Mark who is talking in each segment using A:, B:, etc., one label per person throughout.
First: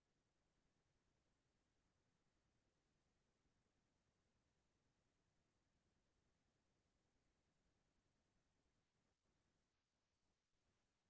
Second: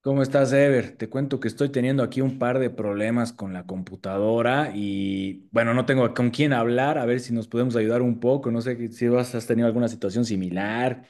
A: ¿Cómo estás, Ever? Te cuento que estoy teniendo aquí un par de problemas con la computadora y bueno, no tengo con quién hablar, a ver si nos podemos ayudar un poco, no sé que- si vas- has tenido alguna situación similar.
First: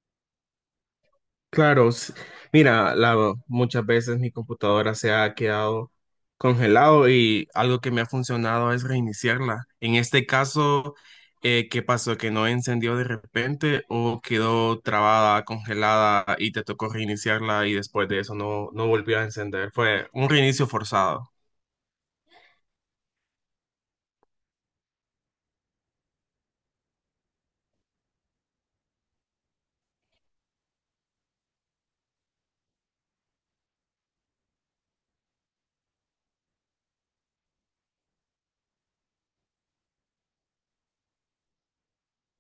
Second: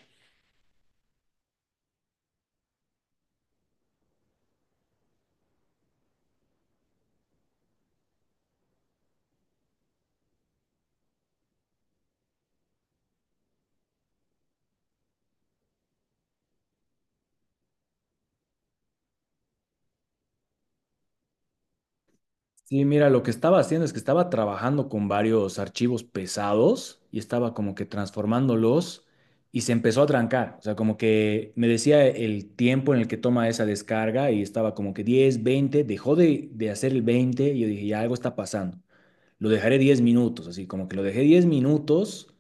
B: Claro, mira, muchas veces mi computadora se ha quedado congelado y algo que me ha funcionado es reiniciarla. En este caso, ¿qué pasó? ¿Que no encendió de repente o quedó trabada, congelada y te tocó reiniciarla y después de eso no volvió a encender? Fue un reinicio forzado.
A: Sí, mira, lo que estaba haciendo es que estaba trabajando con varios archivos pesados y estaba como que transformándolos y se empezó a trancar, o sea, como que me decía el tiempo en el que toma esa descarga y estaba como que 10, 20. Dejó de hacer el 20 y yo dije, ya algo está pasando. Lo dejaré 10 minutos, así como que lo dejé 10 minutos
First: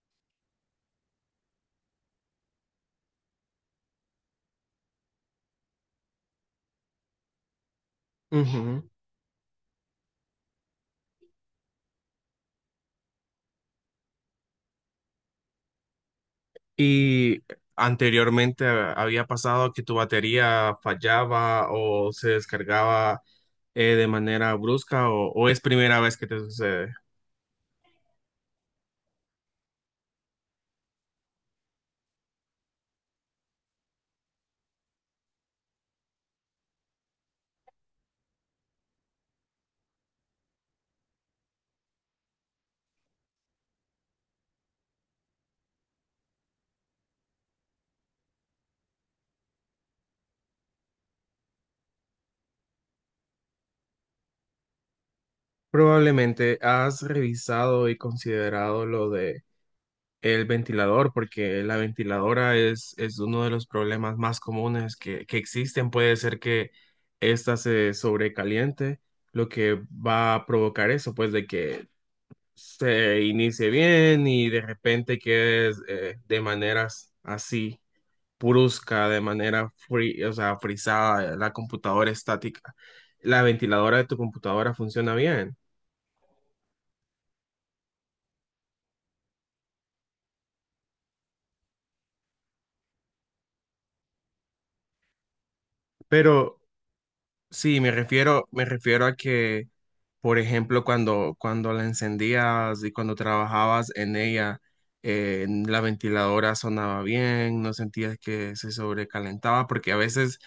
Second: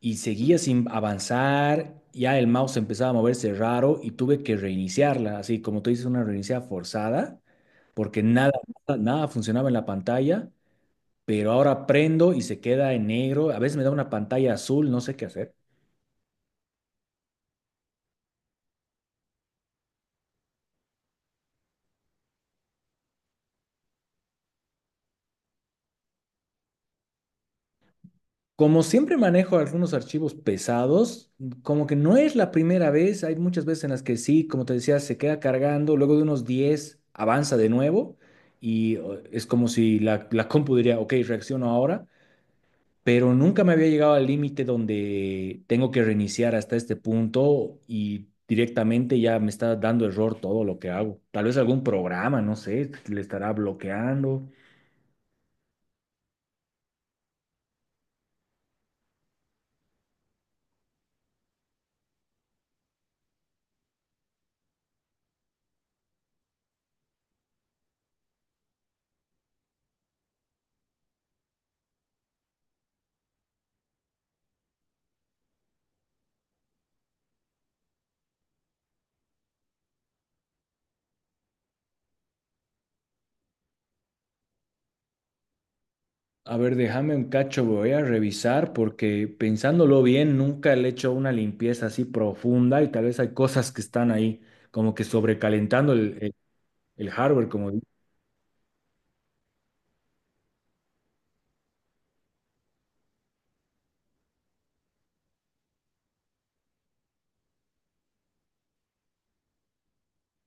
A: y seguía sin avanzar, ya el mouse empezaba a moverse raro y tuve que reiniciarla, así como tú dices, una reiniciada forzada, porque nada,
B: Ujú.
A: nada, nada funcionaba en la pantalla, pero ahora prendo y se queda en negro, a veces me da una pantalla azul, no sé qué hacer.
B: Y anteriormente había pasado que tu batería fallaba o se descargaba de manera brusca o es primera vez que te sucede.
A: Como siempre manejo algunos archivos pesados, como que no es la primera vez, hay muchas veces en las que sí, como te decía, se queda cargando, luego de unos 10 avanza de nuevo y o, es como si la compu diría, ok, reacciono ahora, pero nunca me había llegado al límite donde tengo que reiniciar hasta este punto y directamente ya me está dando error todo lo que hago. Tal vez algún programa, no sé, le estará bloqueando.
B: Probablemente has revisado y considerado lo de el ventilador, porque la ventiladora es uno de los problemas más comunes que existen. Puede ser que ésta se sobrecaliente, lo que va a provocar eso, pues de que se inicie bien y de repente quedes de maneras así, brusca, de manera free, o sea, frisada, la computadora estática. ¿La ventiladora de tu computadora funciona bien?
A: A ver, déjame un cacho, voy a revisar porque pensándolo bien, nunca le he hecho una limpieza así profunda y tal vez hay cosas que están ahí como que sobrecalentando
B: Pero
A: el hardware,
B: sí, me refiero a que, por ejemplo, cuando la encendías y cuando trabajabas en ella, la ventiladora sonaba bien, no sentías que se sobrecalentaba, porque a veces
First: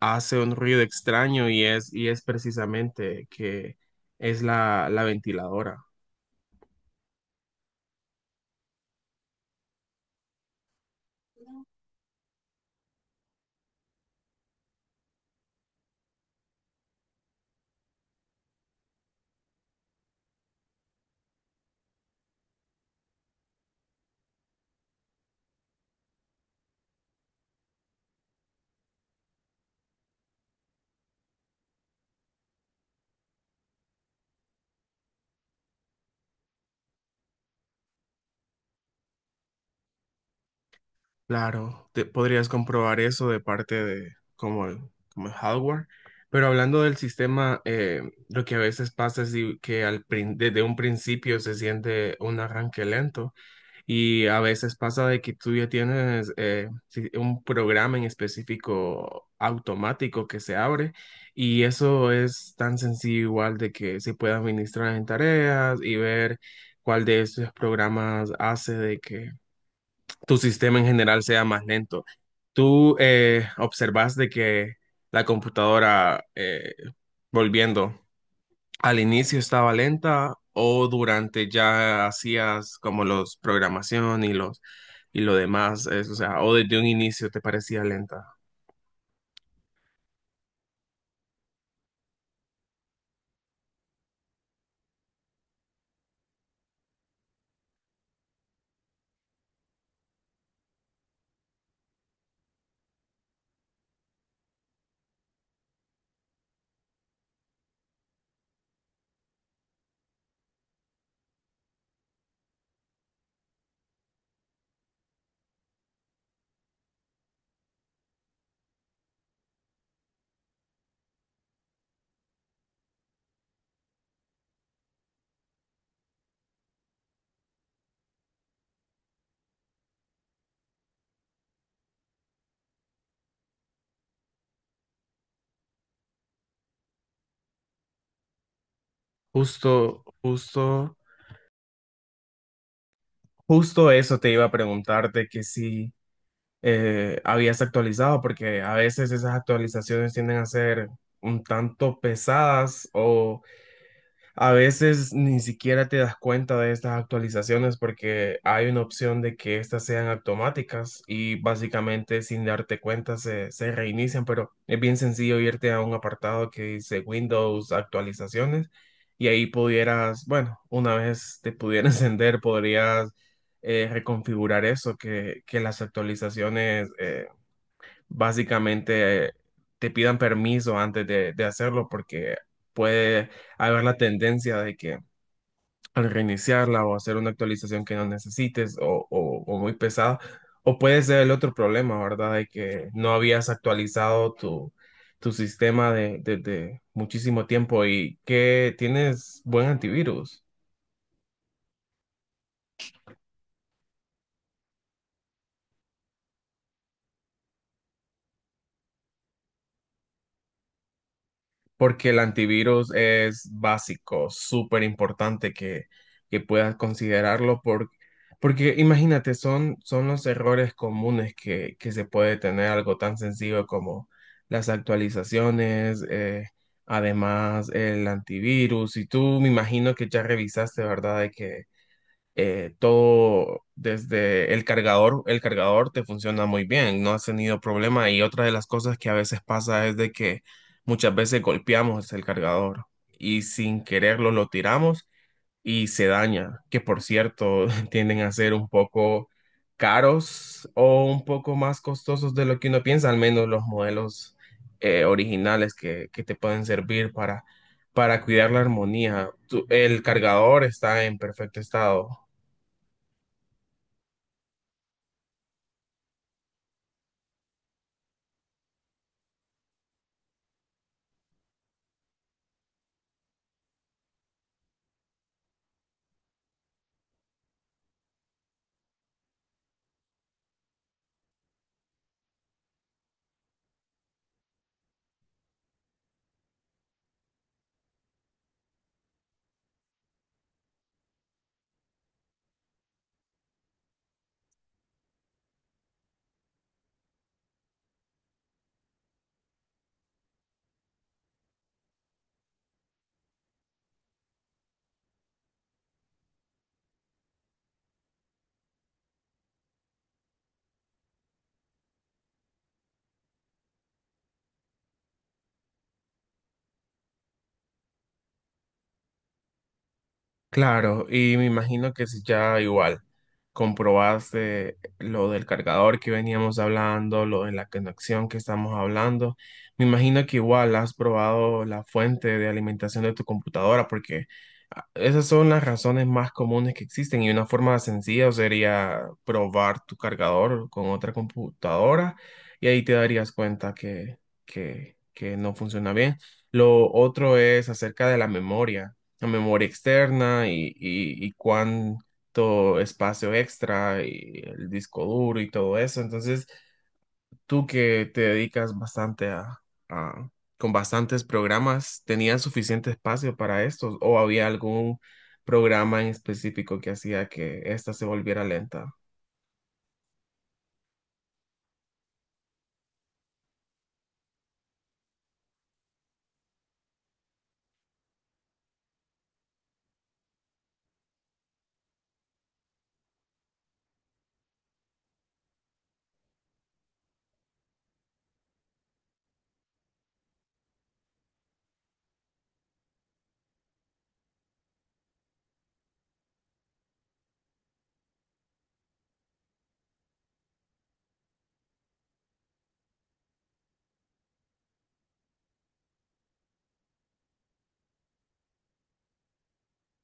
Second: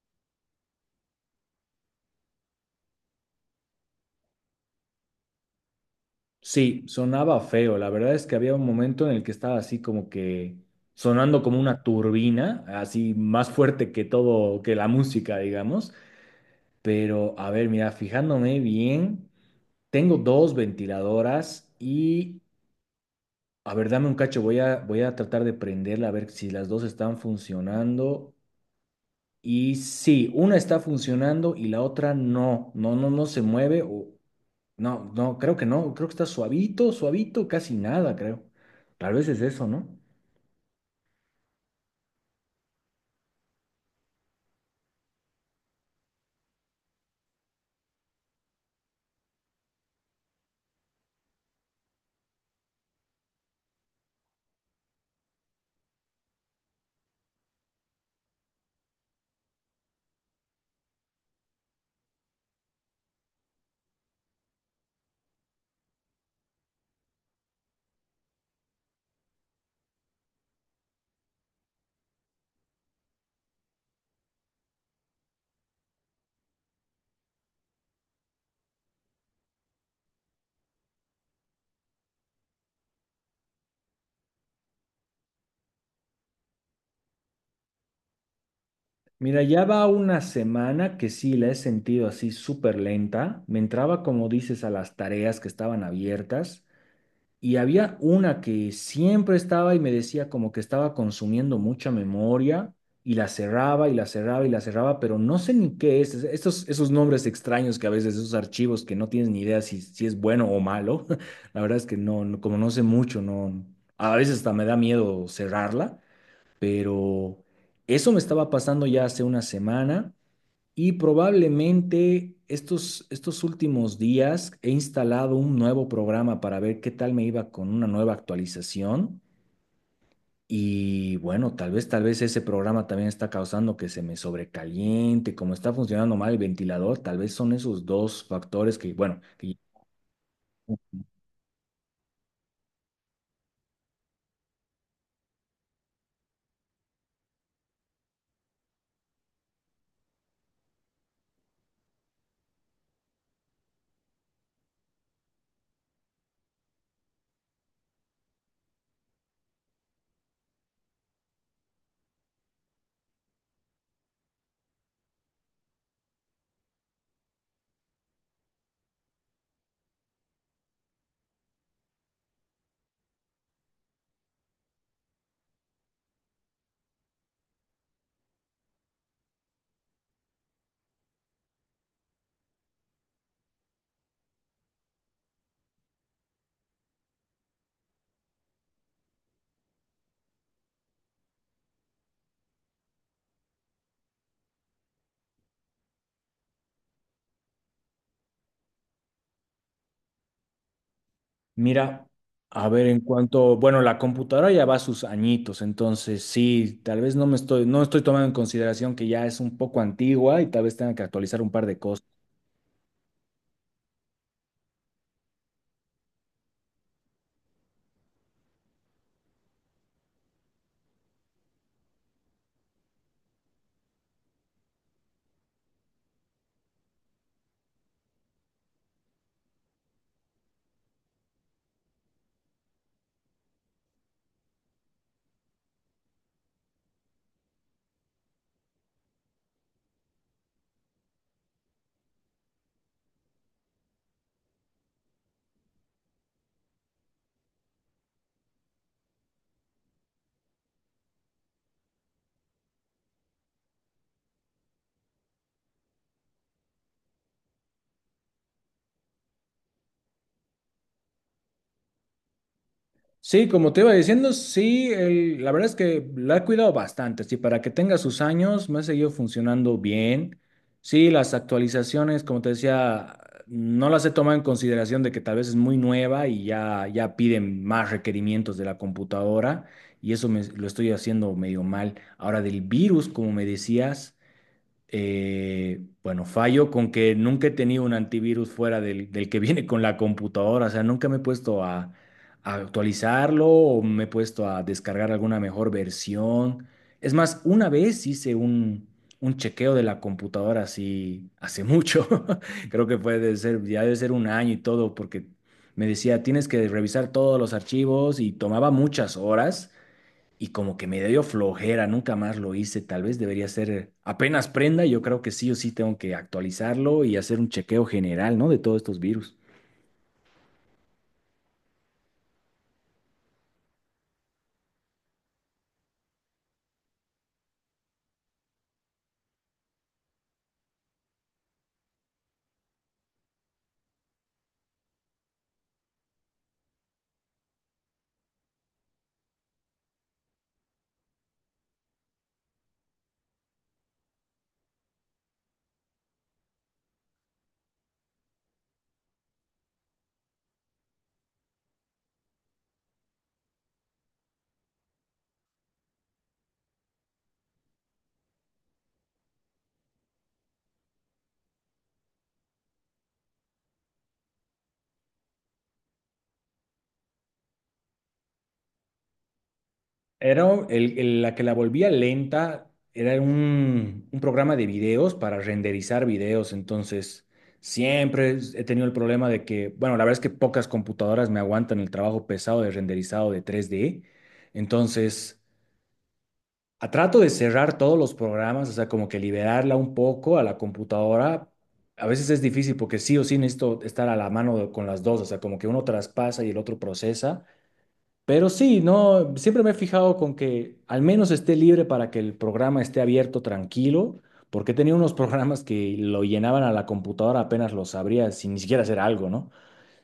B: hace un ruido extraño y es precisamente que es la ventiladora.
A: sí, sonaba feo. La verdad es que había un momento en el que estaba así como que sonando como una turbina, así más fuerte que todo, que la música, digamos. Pero a ver, mira, fijándome bien, tengo dos ventiladoras y a ver, dame un cacho, voy a tratar de prenderla a ver si las dos están funcionando. Y sí, una está funcionando y la otra no, no, no, no se mueve. O... No, no, creo que no, creo que está suavito, suavito, casi nada, creo. Tal vez es eso, ¿no?
B: Claro, podrías comprobar eso de parte de como el hardware, pero hablando del sistema, lo que a veces pasa es que desde un principio se siente un arranque lento y a veces pasa de que tú ya tienes un programa en específico automático que se abre y eso es tan sencillo igual de que se puede administrar en tareas y ver cuál de esos programas hace de que tu sistema en general sea más lento. Tú observas de que la computadora, volviendo, al inicio estaba lenta o durante ya hacías como los programación y lo demás, es, o sea, o desde un inicio te parecía lenta.
A: Mira, ya va una semana que sí la he sentido así súper lenta. Me entraba, como dices, a las tareas que estaban abiertas. Y había una que siempre estaba y me decía como que estaba consumiendo mucha memoria y la cerraba y la cerraba y la cerraba, pero no sé ni qué es. Estos, esos nombres extraños que a veces, esos archivos que no tienes ni idea si, si es bueno o malo, la verdad es que como no sé mucho, no, a veces hasta me da miedo cerrarla, pero eso me estaba pasando ya hace una semana. Y probablemente estos últimos días he instalado un nuevo programa para ver qué tal me iba con una nueva actualización. Y bueno, tal vez ese programa también está causando que se me sobrecaliente, como está funcionando mal el ventilador, tal vez son esos dos factores que, bueno, que
B: Justo, justo, justo eso te iba a preguntarte que si habías actualizado, porque a veces esas actualizaciones tienden a ser un tanto pesadas o a veces ni siquiera te das cuenta de estas actualizaciones porque hay una opción de que estas sean automáticas y básicamente sin darte cuenta se reinician, pero es bien sencillo irte a un apartado que dice Windows actualizaciones y ahí pudieras, bueno, una vez te pudiera encender, podrías reconfigurar eso, que las actualizaciones básicamente te pidan permiso antes de hacerlo porque puede haber la tendencia de que al reiniciarla o hacer una actualización que no necesites o muy pesada, o puede ser el otro problema, ¿verdad? De que no habías actualizado tu, tu sistema de muchísimo tiempo y que tienes buen antivirus.
A: mira, a ver en cuanto, bueno, la computadora ya va a sus añitos, entonces sí, tal vez no estoy tomando en consideración que ya es un poco antigua y tal vez tenga que actualizar un par de cosas.
B: Porque el antivirus es básico, súper importante que puedas porque imagínate, son los errores comunes que se puede tener algo tan sencillo como las actualizaciones, además el antivirus. Y tú me imagino que ya revisaste, ¿verdad? De que todo desde el cargador te funciona muy bien, no has tenido problema y otra de las cosas que a veces pasa es de que muchas veces golpeamos el cargador y sin quererlo lo tiramos y se daña, que por cierto tienden a ser un poco caros o un poco más costosos de lo que uno piensa, al menos los modelos originales que te pueden servir para cuidar la armonía. ¿El cargador está en perfecto estado?
A: Sí, como te iba diciendo, sí, la verdad es que la he cuidado bastante, sí, para que tenga sus años, me ha seguido funcionando bien. Sí, las actualizaciones, como te decía, no las he tomado en consideración de que tal vez es muy nueva y ya, ya piden más requerimientos de la computadora y eso me, lo estoy haciendo medio mal. Ahora del virus, como me decías. Bueno, fallo con que nunca he tenido un antivirus fuera del que viene con la computadora, o sea, nunca me he puesto a actualizarlo o me he puesto a descargar alguna mejor versión. Es más, una vez hice un chequeo de la computadora así hace mucho, creo que puede ser, ya debe ser un año y todo, porque me decía, tienes que revisar todos los archivos y tomaba muchas horas y como que me dio flojera, nunca más lo hice, tal vez debería ser apenas prenda, yo creo que sí o sí tengo que actualizarlo y hacer un chequeo general, ¿no? De todos estos virus.
B: Claro, y me imagino que si ya igual comprobaste lo del cargador que veníamos hablando, lo de la conexión que estamos hablando, me imagino que igual has probado la fuente de alimentación de tu computadora, porque ah, esas son las razones más comunes que existen y una forma sencilla sería probar tu cargador con otra computadora y ahí te darías cuenta que no funciona bien. Lo otro es acerca de la memoria, la memoria externa y cuánto espacio extra y el disco duro y todo eso. Entonces, tú que te dedicas bastante a- con bastantes programas, ¿tenías suficiente espacio para estos o había algún programa en específico que hacía que esta se volviera lenta?
A: Era la que la volvía lenta, era un programa de videos para renderizar videos, entonces siempre he tenido el problema de que, bueno, la verdad es que pocas computadoras me aguantan el trabajo pesado de renderizado de 3D, entonces... trato de cerrar todos los programas, o sea, como que liberarla un poco a la computadora. A veces es difícil porque sí o sí necesito estar a la mano con las dos, o sea, como que uno traspasa y el otro procesa. Pero sí, no, siempre me he fijado con que al menos esté libre para que el programa esté abierto tranquilo, porque tenía unos programas que lo llenaban a la computadora apenas los abría sin ni siquiera hacer algo, ¿no?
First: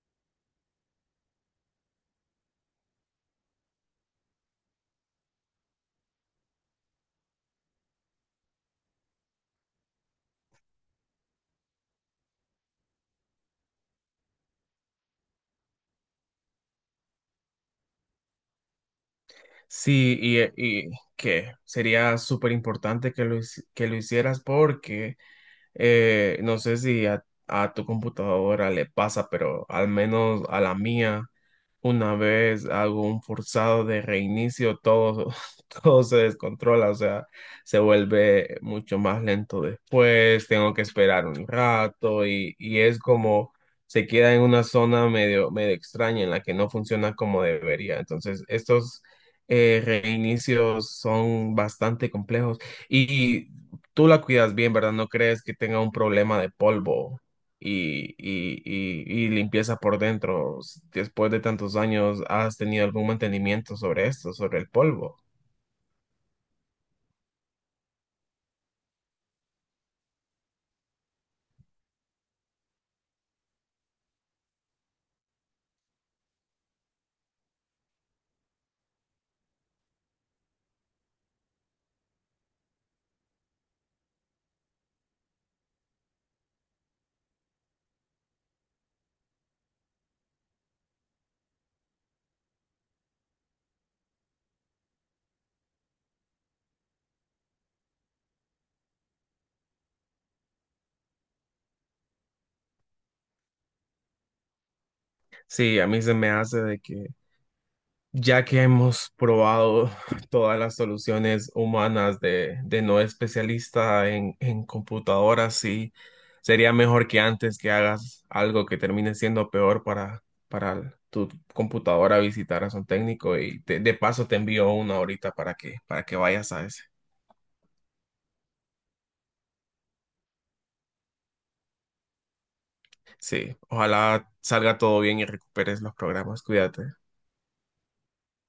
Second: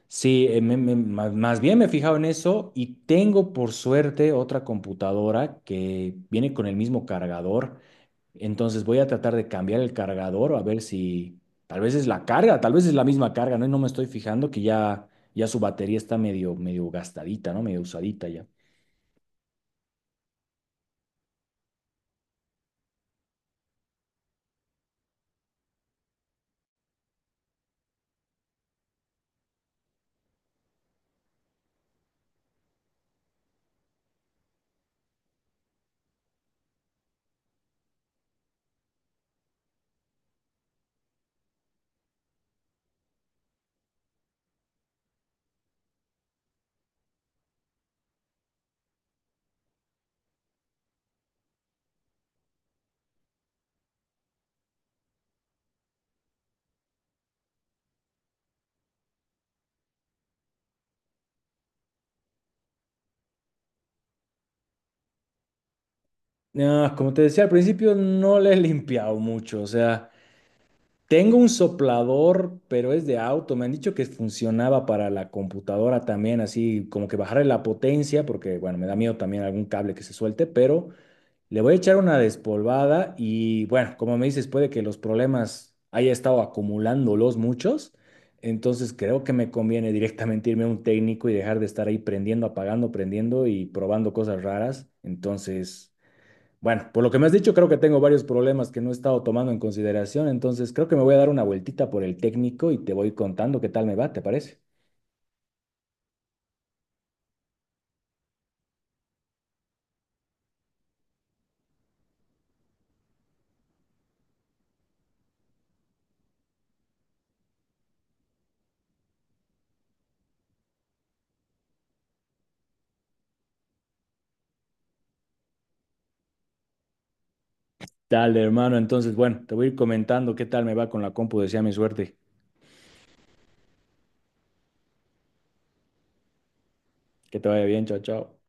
A: Sí, más bien me he fijado en eso y tengo por suerte otra computadora que viene con el mismo cargador. Entonces voy a tratar de cambiar el cargador a ver si tal vez es la carga, tal vez es la misma carga, ¿no? Y no me estoy fijando que ya, ya su batería está medio, medio gastadita, ¿no? Medio usadita ya.
B: Y que sería súper importante que que lo hicieras porque eh, no sé si a tu computadora le pasa, pero al menos a la mía, una vez hago un forzado de reinicio, todo, todo se descontrola, o sea, se vuelve mucho más lento después, tengo que esperar un rato y es como se queda en una zona medio, medio extraña en la que no funciona como debería. Entonces, estos reinicios son bastante complejos. Y tú la cuidas bien, ¿verdad? No crees que tenga un problema de polvo y limpieza por dentro. Después de tantos años, ¿has tenido algún mantenimiento sobre esto, sobre el polvo?
A: Ah, como te decía al principio, no le he limpiado mucho, o sea... Tengo un soplador, pero es de auto. Me han dicho que funcionaba para la computadora también, así como que bajarle la potencia, porque bueno, me da miedo también algún cable que se suelte, pero le voy a echar una despolvada y bueno, como me dices, puede que los problemas haya estado acumulándolos muchos, entonces creo que me conviene directamente irme a un técnico y dejar de estar ahí prendiendo, apagando, prendiendo y probando cosas raras. Entonces... Bueno, por lo que me has dicho, creo que tengo varios problemas que no he estado tomando en consideración, entonces creo que me voy a dar una vueltita por el técnico y te voy contando qué tal me va, ¿te parece?
B: Sí, a mí se me hace de que ya que hemos probado todas las soluciones humanas de no especialista en computadoras, sí, sería mejor que antes que hagas algo que termine siendo peor para tu computadora visitaras a un técnico y de paso te envío una ahorita para que vayas a ese.
A: Dale, hermano, entonces, bueno, te voy a ir comentando qué tal me va con la compu, desea mi suerte.
B: Sí, ojalá salga todo bien y recuperes los programas. Cuídate.
A: Que te vaya bien, chao, chao.